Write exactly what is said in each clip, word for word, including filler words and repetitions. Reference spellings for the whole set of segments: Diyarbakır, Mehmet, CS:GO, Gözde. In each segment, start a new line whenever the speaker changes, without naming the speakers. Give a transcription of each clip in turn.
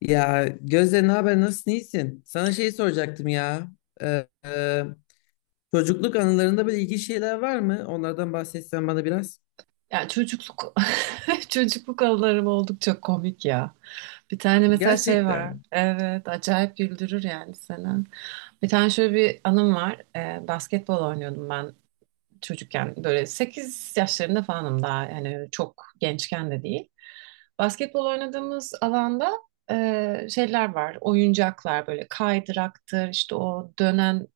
Ya Gözde ne haber, nasılsın, iyisin? Sana şey soracaktım ya. Ee, e, çocukluk anılarında böyle ilginç şeyler var mı? Onlardan bahsetsen bana biraz.
Ya çocukluk çocukluk anılarım oldukça komik ya. Bir tane mesela şey var.
Gerçekten.
Evet, acayip güldürür yani seni. Bir tane şöyle bir anım var. Ee, basketbol oynuyordum ben çocukken. Böyle sekiz yaşlarında falanım daha. Yani çok gençken de değil. Basketbol oynadığımız alanda e, şeyler var. Oyuncaklar böyle kaydıraktır, işte o dönen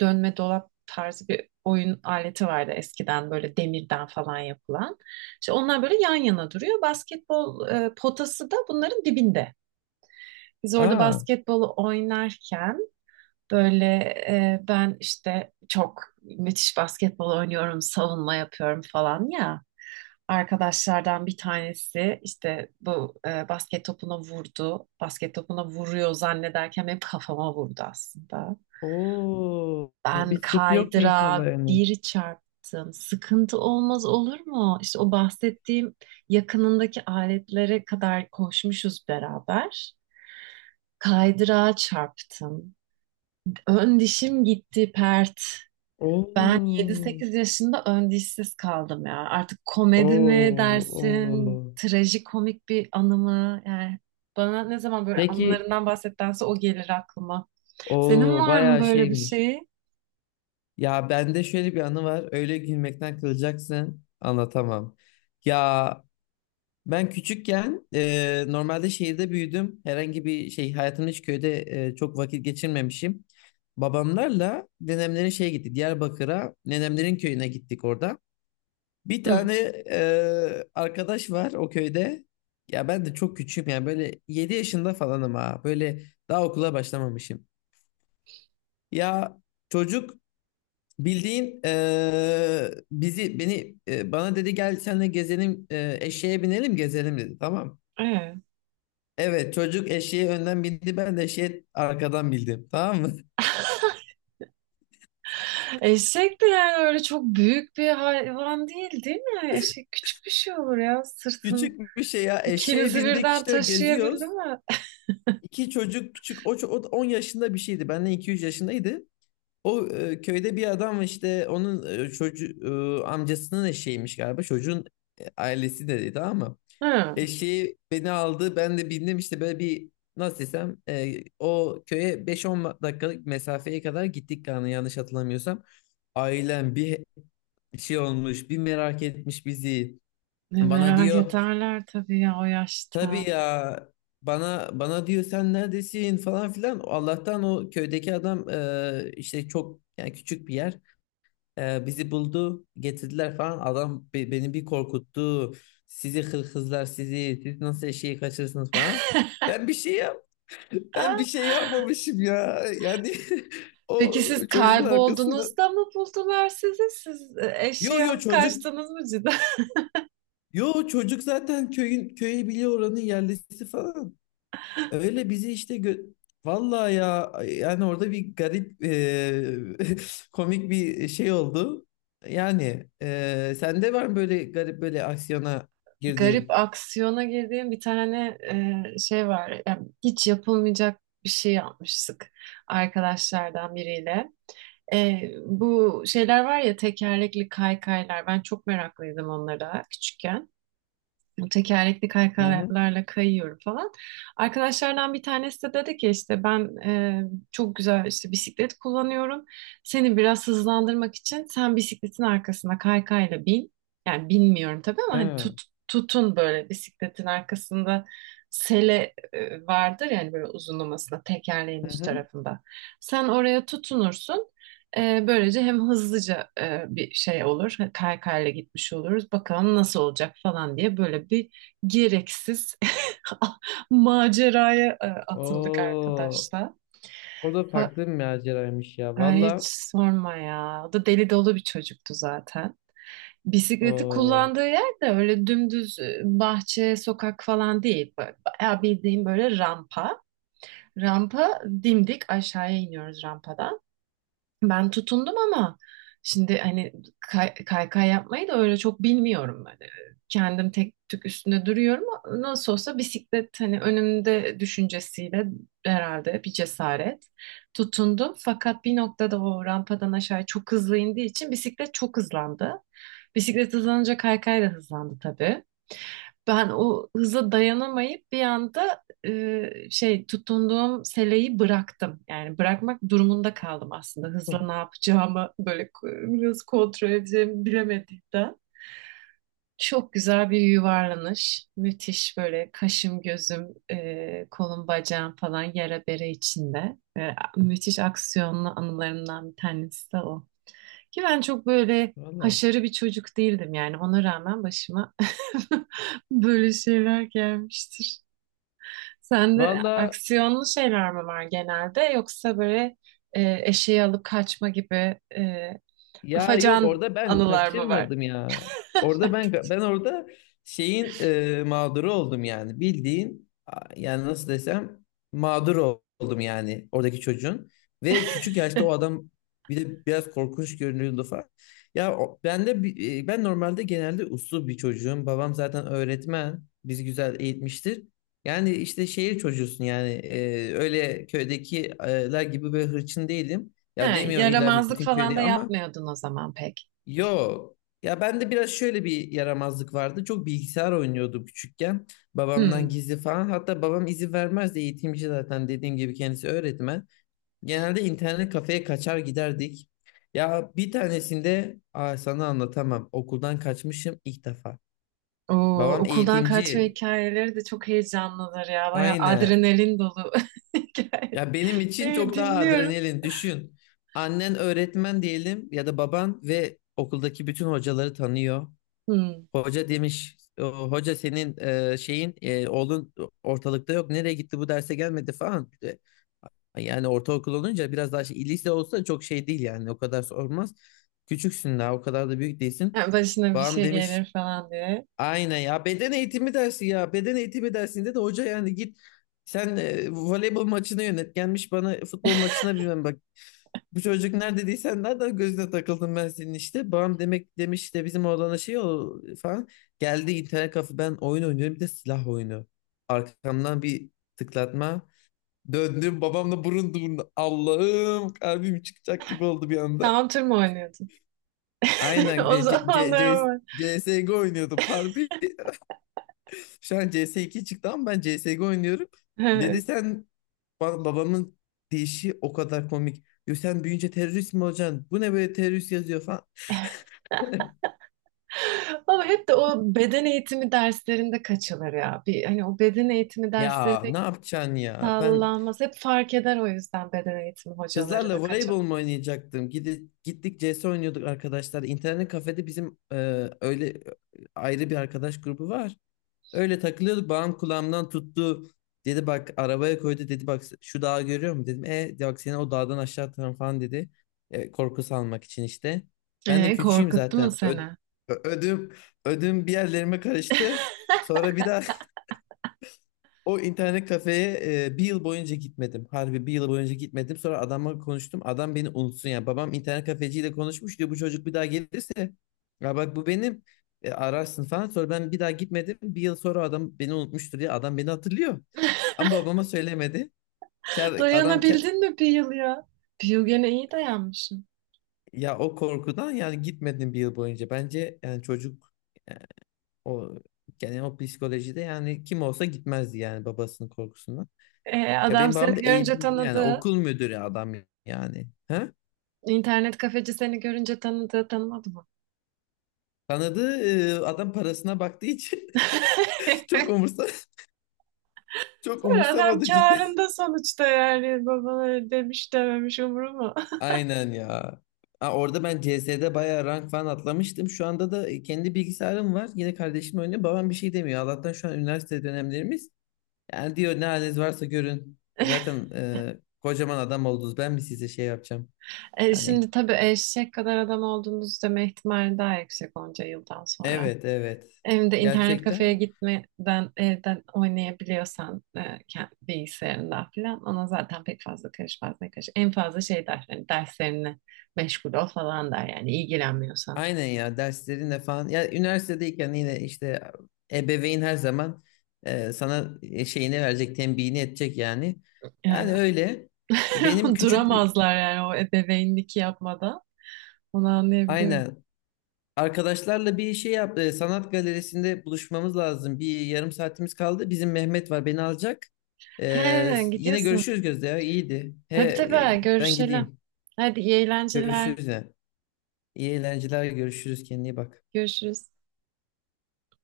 dönme dolap tarzı bir oyun aleti vardı eskiden böyle demirden falan yapılan. İşte onlar böyle yan yana duruyor. Basketbol e, potası da bunların dibinde. Biz orada
Aa.
basketbolu oynarken böyle e, ben işte çok müthiş basketbol oynuyorum, savunma yapıyorum falan ya, arkadaşlardan bir tanesi işte bu e, basket topuna vurdu. Basket topuna vuruyor zannederken hep kafama vurdu aslında.
Oo.
Ben
Bir sıkıntı yoktu inşallah
kaydıra
yani.
bir çarptım. Sıkıntı olmaz olur mu? İşte o bahsettiğim yakınındaki aletlere kadar koşmuşuz beraber. Kaydıra çarptım. Ön dişim gitti pert.
Oo.
Ben yedi sekiz yaşında ön dişsiz kaldım ya. Artık komedi mi
Oo.
dersin,
Oo.
trajikomik bir anı mı? Yani bana ne zaman böyle
Peki,
anılarından bahsettense o gelir aklıma. Senin
o
var mı
bayağı
böyle bir
şeymiş.
şey?
Ya bende şöyle bir anı var. Öyle gülmekten kılacaksın. Anlatamam. Ya, ben küçükken e, normalde şehirde büyüdüm. Herhangi bir şey hayatımda hiç köyde e, çok vakit geçirmemişim. Babamlarla nenemlerin şeye gittik. Diyarbakır'a nenemlerin köyüne gittik orada. Bir
Hı.
tane e, arkadaş var o köyde. Ya ben de çok küçüğüm yani böyle yedi yaşında falanım ha. Böyle daha okula başlamamışım. Ya çocuk bildiğin e, bizi beni e, bana dedi gel seninle gezelim, e, eşeğe binelim gezelim dedi, tamam.
Evet.
Evet, çocuk eşeğe önden bindi, ben de eşeğe arkadan bindim, tamam mı?
Eşek de yani öyle çok büyük bir hayvan değil, değil mi? Eşek küçük bir şey olur ya. Sırtın
Küçük bir şey ya, eşeğe
ikinizi
bindik
birden
işte, geziyoruz.
taşıyabildi mi?
İki çocuk küçük, o, ço- o da on yaşında bir şeydi, benden iki üç yaşındaydı. O, e, köyde bir adam, işte onun e, çocuğu, e, amcasının eşeğiymiş galiba çocuğun. E, ailesi de dedi tamam mı?
Hı.
Eşeği beni aldı, ben de bindim işte, böyle bir nasıl desem, e, o köye beş on dakikalık mesafeye kadar gittik yani, yanlış hatırlamıyorsam. Ailem bir, bir şey olmuş, bir merak etmiş bizi.
Ne
Bana
merak
diyor,
ederler tabii ya o yaşta.
tabii ya, bana bana diyor sen neredesin falan filan. Allah'tan o köydeki adam, e, işte çok yani, küçük bir yer. E, bizi buldu, getirdiler falan. Adam be- beni bir korkuttu. Sizi hırkızlar sizi, siz nasıl eşeği kaçırırsınız falan. Ben bir şey yap ben bir şey yapmamışım ya. Yani o
Peki siz
çocuğun arkasında.
kaybolduğunuzda mı buldular sizi? Siz e,
Yo
eşeği
yo
alıp
çocuk
kaçtınız mı cidden?
Yo çocuk zaten köyün, köyü biliyor, oranın yerlisi falan. Öyle bizi işte gö- vallahi ya, yani orada bir garip eee, komik bir şey oldu. Yani eee sende var mı böyle garip, böyle aksiyona
Garip
girdiğin?
aksiyona girdiğim bir tane e, şey var. Yani hiç yapılmayacak bir şey yapmıştık arkadaşlardan biriyle. E, bu şeyler var ya, tekerlekli kaykaylar. Ben çok meraklıydım onlara küçükken. Bu tekerlekli
Hı hı.
kaykalarla kayıyorum falan. Arkadaşlardan bir tanesi de dedi ki işte ben e, çok güzel işte bisiklet kullanıyorum. Seni biraz hızlandırmak için sen bisikletin arkasına kaykayla bin. Yani bilmiyorum tabii ama hani
Ha.
tut, tutun böyle bisikletin arkasında sele e, vardır yani, böyle uzunlamasına tekerleğin
Hı
üst
hı.
tarafında. Sen oraya tutunursun. Ee, böylece hem hızlıca e, bir şey olur, kaykayla gitmiş oluruz. Bakalım nasıl olacak falan diye böyle bir gereksiz maceraya e, atıldık
Oo,
arkadaşlar.
o da
Ha-
farklı bir maceraymış ya.
Ay, hiç
Valla.
sorma ya. O da deli dolu bir çocuktu zaten. Bisikleti
Oo.
kullandığı yer de öyle dümdüz e, bahçe, sokak falan değil. Ba- Bayağı bildiğim böyle rampa. Rampa dimdik aşağıya iniyoruz rampadan. Ben tutundum ama, şimdi hani kay, kaykay yapmayı da öyle çok bilmiyorum. Hani kendim tek tük üstünde duruyorum. Nasıl olsa bisiklet hani önümde düşüncesiyle herhalde bir cesaret tutundum. Fakat bir noktada o rampadan aşağı çok hızlı indiği için bisiklet çok hızlandı. Bisiklet hızlanınca kaykay da hızlandı tabii. Ben o hıza dayanamayıp bir anda e, şey tutunduğum seleyi bıraktım. Yani bırakmak durumunda kaldım aslında.
Huh.
Hızla ne yapacağımı böyle ko- nasıl kontrol edeceğimi bilemediğimden. Çok güzel bir yuvarlanış. Müthiş böyle kaşım gözüm e, kolum bacağım falan yara bere içinde. E, müthiş aksiyonlu anılarımdan bir tanesi de o. Ki ben çok böyle
Valla.
haşarı bir çocuk değildim, yani ona rağmen başıma böyle şeyler gelmiştir. Sende
Valla,
aksiyonlu şeyler mi var genelde, yoksa böyle e, eşeği alıp kaçma gibi e,
ya yok,
afacan
orada ben
anılar mı var?
kaçırmadım ya. Orada ben ben orada şeyin, e, mağduru oldum yani. Bildiğin a- yani nasıl desem, mağdur ol- oldum yani oradaki çocuğun. Ve küçük yaşta o adam bir de biraz korkunç görünüyordu falan. Ya o- ben de bi- e, ben normalde genelde uslu bir çocuğum. Babam zaten öğretmen. Bizi güzel eğitmiştir. Yani işte şehir çocuğusun yani, e, öyle köydekiler gibi böyle hırçın değilim.
Ha,
Ya demiyorum illa
yaramazlık
bütün
falan da
köyde ama.
yapmıyordun o zaman pek.
Yok. Ya bende biraz şöyle bir yaramazlık vardı. Çok bilgisayar oynuyordum küçükken. Babamdan
Hmm.
gizli falan. Hatta babam izin vermezdi. Eğitimci zaten, dediğim gibi kendisi öğretmen. Genelde internet kafeye kaçar giderdik. Ya bir tanesinde, aa, sana anlatamam. Okuldan kaçmışım ilk defa.
Oo,
Babam
okuldan kaçma
eğitimci.
hikayeleri de çok heyecanlıdır ya. Bayağı
Aynen.
adrenalin dolu hikaye.
Ya benim için
Evet,
çok daha
dinliyorum.
adrenalin. Düşün. Annen öğretmen diyelim ya da baban, ve okuldaki bütün hocaları tanıyor.
Hmm.
Hoca demiş, "O, hoca senin e, şeyin e, oğlun ortalıkta yok. Nereye gitti, bu derse gelmedi falan. E, Yani ortaokul olunca biraz daha şey, lise olsa çok şey değil yani, o kadar sormaz. Küçüksün daha, o kadar da büyük değilsin.
Yani başına bir
Babam
şey
demiş,
gelir falan diye.
aynen ya, beden eğitimi dersi, ya beden eğitimi dersinde de hoca yani git sen e, voleybol maçını yönet, gelmiş bana futbol maçına, bilmem bu çocuk nerede değilsen, nereden gözüne takıldım ben senin işte. Babam demek demiş de bizim oğlana şey o falan. Geldi internet kafe, ben oyun oynuyorum, bir de silah oyunu. Arkamdan bir tıklatma. Döndüm, babamla burun burun. Allah'ım, kalbim çıkacak gibi oldu bir anda.
Counter mı oynuyordun?
Aynen,
O
e, C- C- C- C
zamanlar
S
ama.
C S G O oynuyordum harbi. Şu an C S iki çıktı ama ben C S C S G O oynuyorum. Dedi
Evet.
sen, ba- babamın deyişi o kadar komik. Diyor sen büyüyünce terörist mi olacaksın? Bu ne böyle, terörist yazıyor falan.
Ama hep de o beden eğitimi derslerinde kaçılır ya. Bir, hani o beden eğitimi dersleri
Ya
pek
ne yapacaksın ya? Ben
sağlanmaz. Hep fark eder, o yüzden beden eğitimi hocaları da
kızlarla
kaçar.
voleybol mu oynayacaktım? Gidi, gittik C S oynuyorduk arkadaşlar. İnternet kafede bizim e, öyle e, ayrı bir arkadaş grubu var. Öyle takılıyorduk. Bağım kulağımdan tuttu. Dedi bak, arabaya koydu. Dedi bak şu dağı görüyor musun? Dedim, e bak seni o dağdan aşağı atarım falan dedi. E, korku salmak için işte. Ben de
Ee,
küçüğüm
korkuttu mu
zaten. Ö-
seni?
ö- ödüm ödüm bir yerlerime karıştı. Sonra bir daha o internet kafeye e, bir yıl boyunca gitmedim. Harbi bir yıl boyunca gitmedim. Sonra adamla konuştum. Adam beni unutsun yani. Babam internet kafeciyle konuşmuş diyor. Bu çocuk bir daha gelirse, ya bak bu benim, E, ararsın falan. Sonra ben bir daha gitmedim. Bir yıl sonra adam beni unutmuştur diye, adam beni hatırlıyor. Ama babama söylemedi. Ker, adam ker-
Dayanabildin mi bir yıl ya? Bir yıl gene iyi dayanmışsın.
ya o korkudan yani gitmedim bir yıl boyunca. Bence yani çocuk, e, o yani o psikolojide yani, kim olsa gitmezdi yani babasının korkusundan.
Ee,
Ya
adam
benim
seni
babam da
görünce
eğitimci yani,
tanıdı.
okul müdürü adam yani. Ha?
İnternet kafeci seni görünce tanıdı. Tanımadı mı?
Tanıdığı, e, adam parasına baktığı için çok umursa çok
Adam
umursamadı cidden.
kârında sonuçta, yani babaları demiş dememiş umuruma.
Aynen ya. Aa, orada ben C S'de bayağı rank falan atlamıştım. Şu anda da kendi bilgisayarım var. Yine kardeşim oynuyor. Babam bir şey demiyor. Allah'tan şu an üniversite dönemlerimiz. Yani diyor ne haliniz varsa görün. Zaten e, kocaman adam oldunuz. Ben mi size şey yapacağım?
E,
Yani,
şimdi tabii eşek kadar adam olduğumuzu deme ihtimali daha yüksek onca yıldan sonra.
evet evet.
Hem de internet kafeye
Gerçekten,
gitmeden evden oynayabiliyorsan e, kend- bilgisayarından falan ona zaten pek fazla karışmaz ne karış. En fazla şey der, hani derslerine meşgul ol falan der yani ilgilenmiyorsan.
aynen ya, derslerinle falan. Ya üniversitedeyken yine işte, ebeveyn her zaman e, sana e, şeyini verecek, tembihini edecek yani. Yani
E,
öyle. Benim küçük bir,
Duramazlar yani o ebeveynlik yapmadan. Onu anlayabiliyorum.
aynen, arkadaşlarla bir şey yap, e, sanat galerisinde buluşmamız lazım. Bir yarım saatimiz kaldı. Bizim Mehmet var, beni alacak.
He,
E, yine
gidiyorsun.
görüşürüz Gözde, ya iyiydi. He,
Tabii
e,
tabii,
ben
görüşelim.
gideyim.
Hadi iyi eğlenceler.
Görüşürüz ya. İyi eğlenceler, görüşürüz, kendine iyi bak.
Görüşürüz.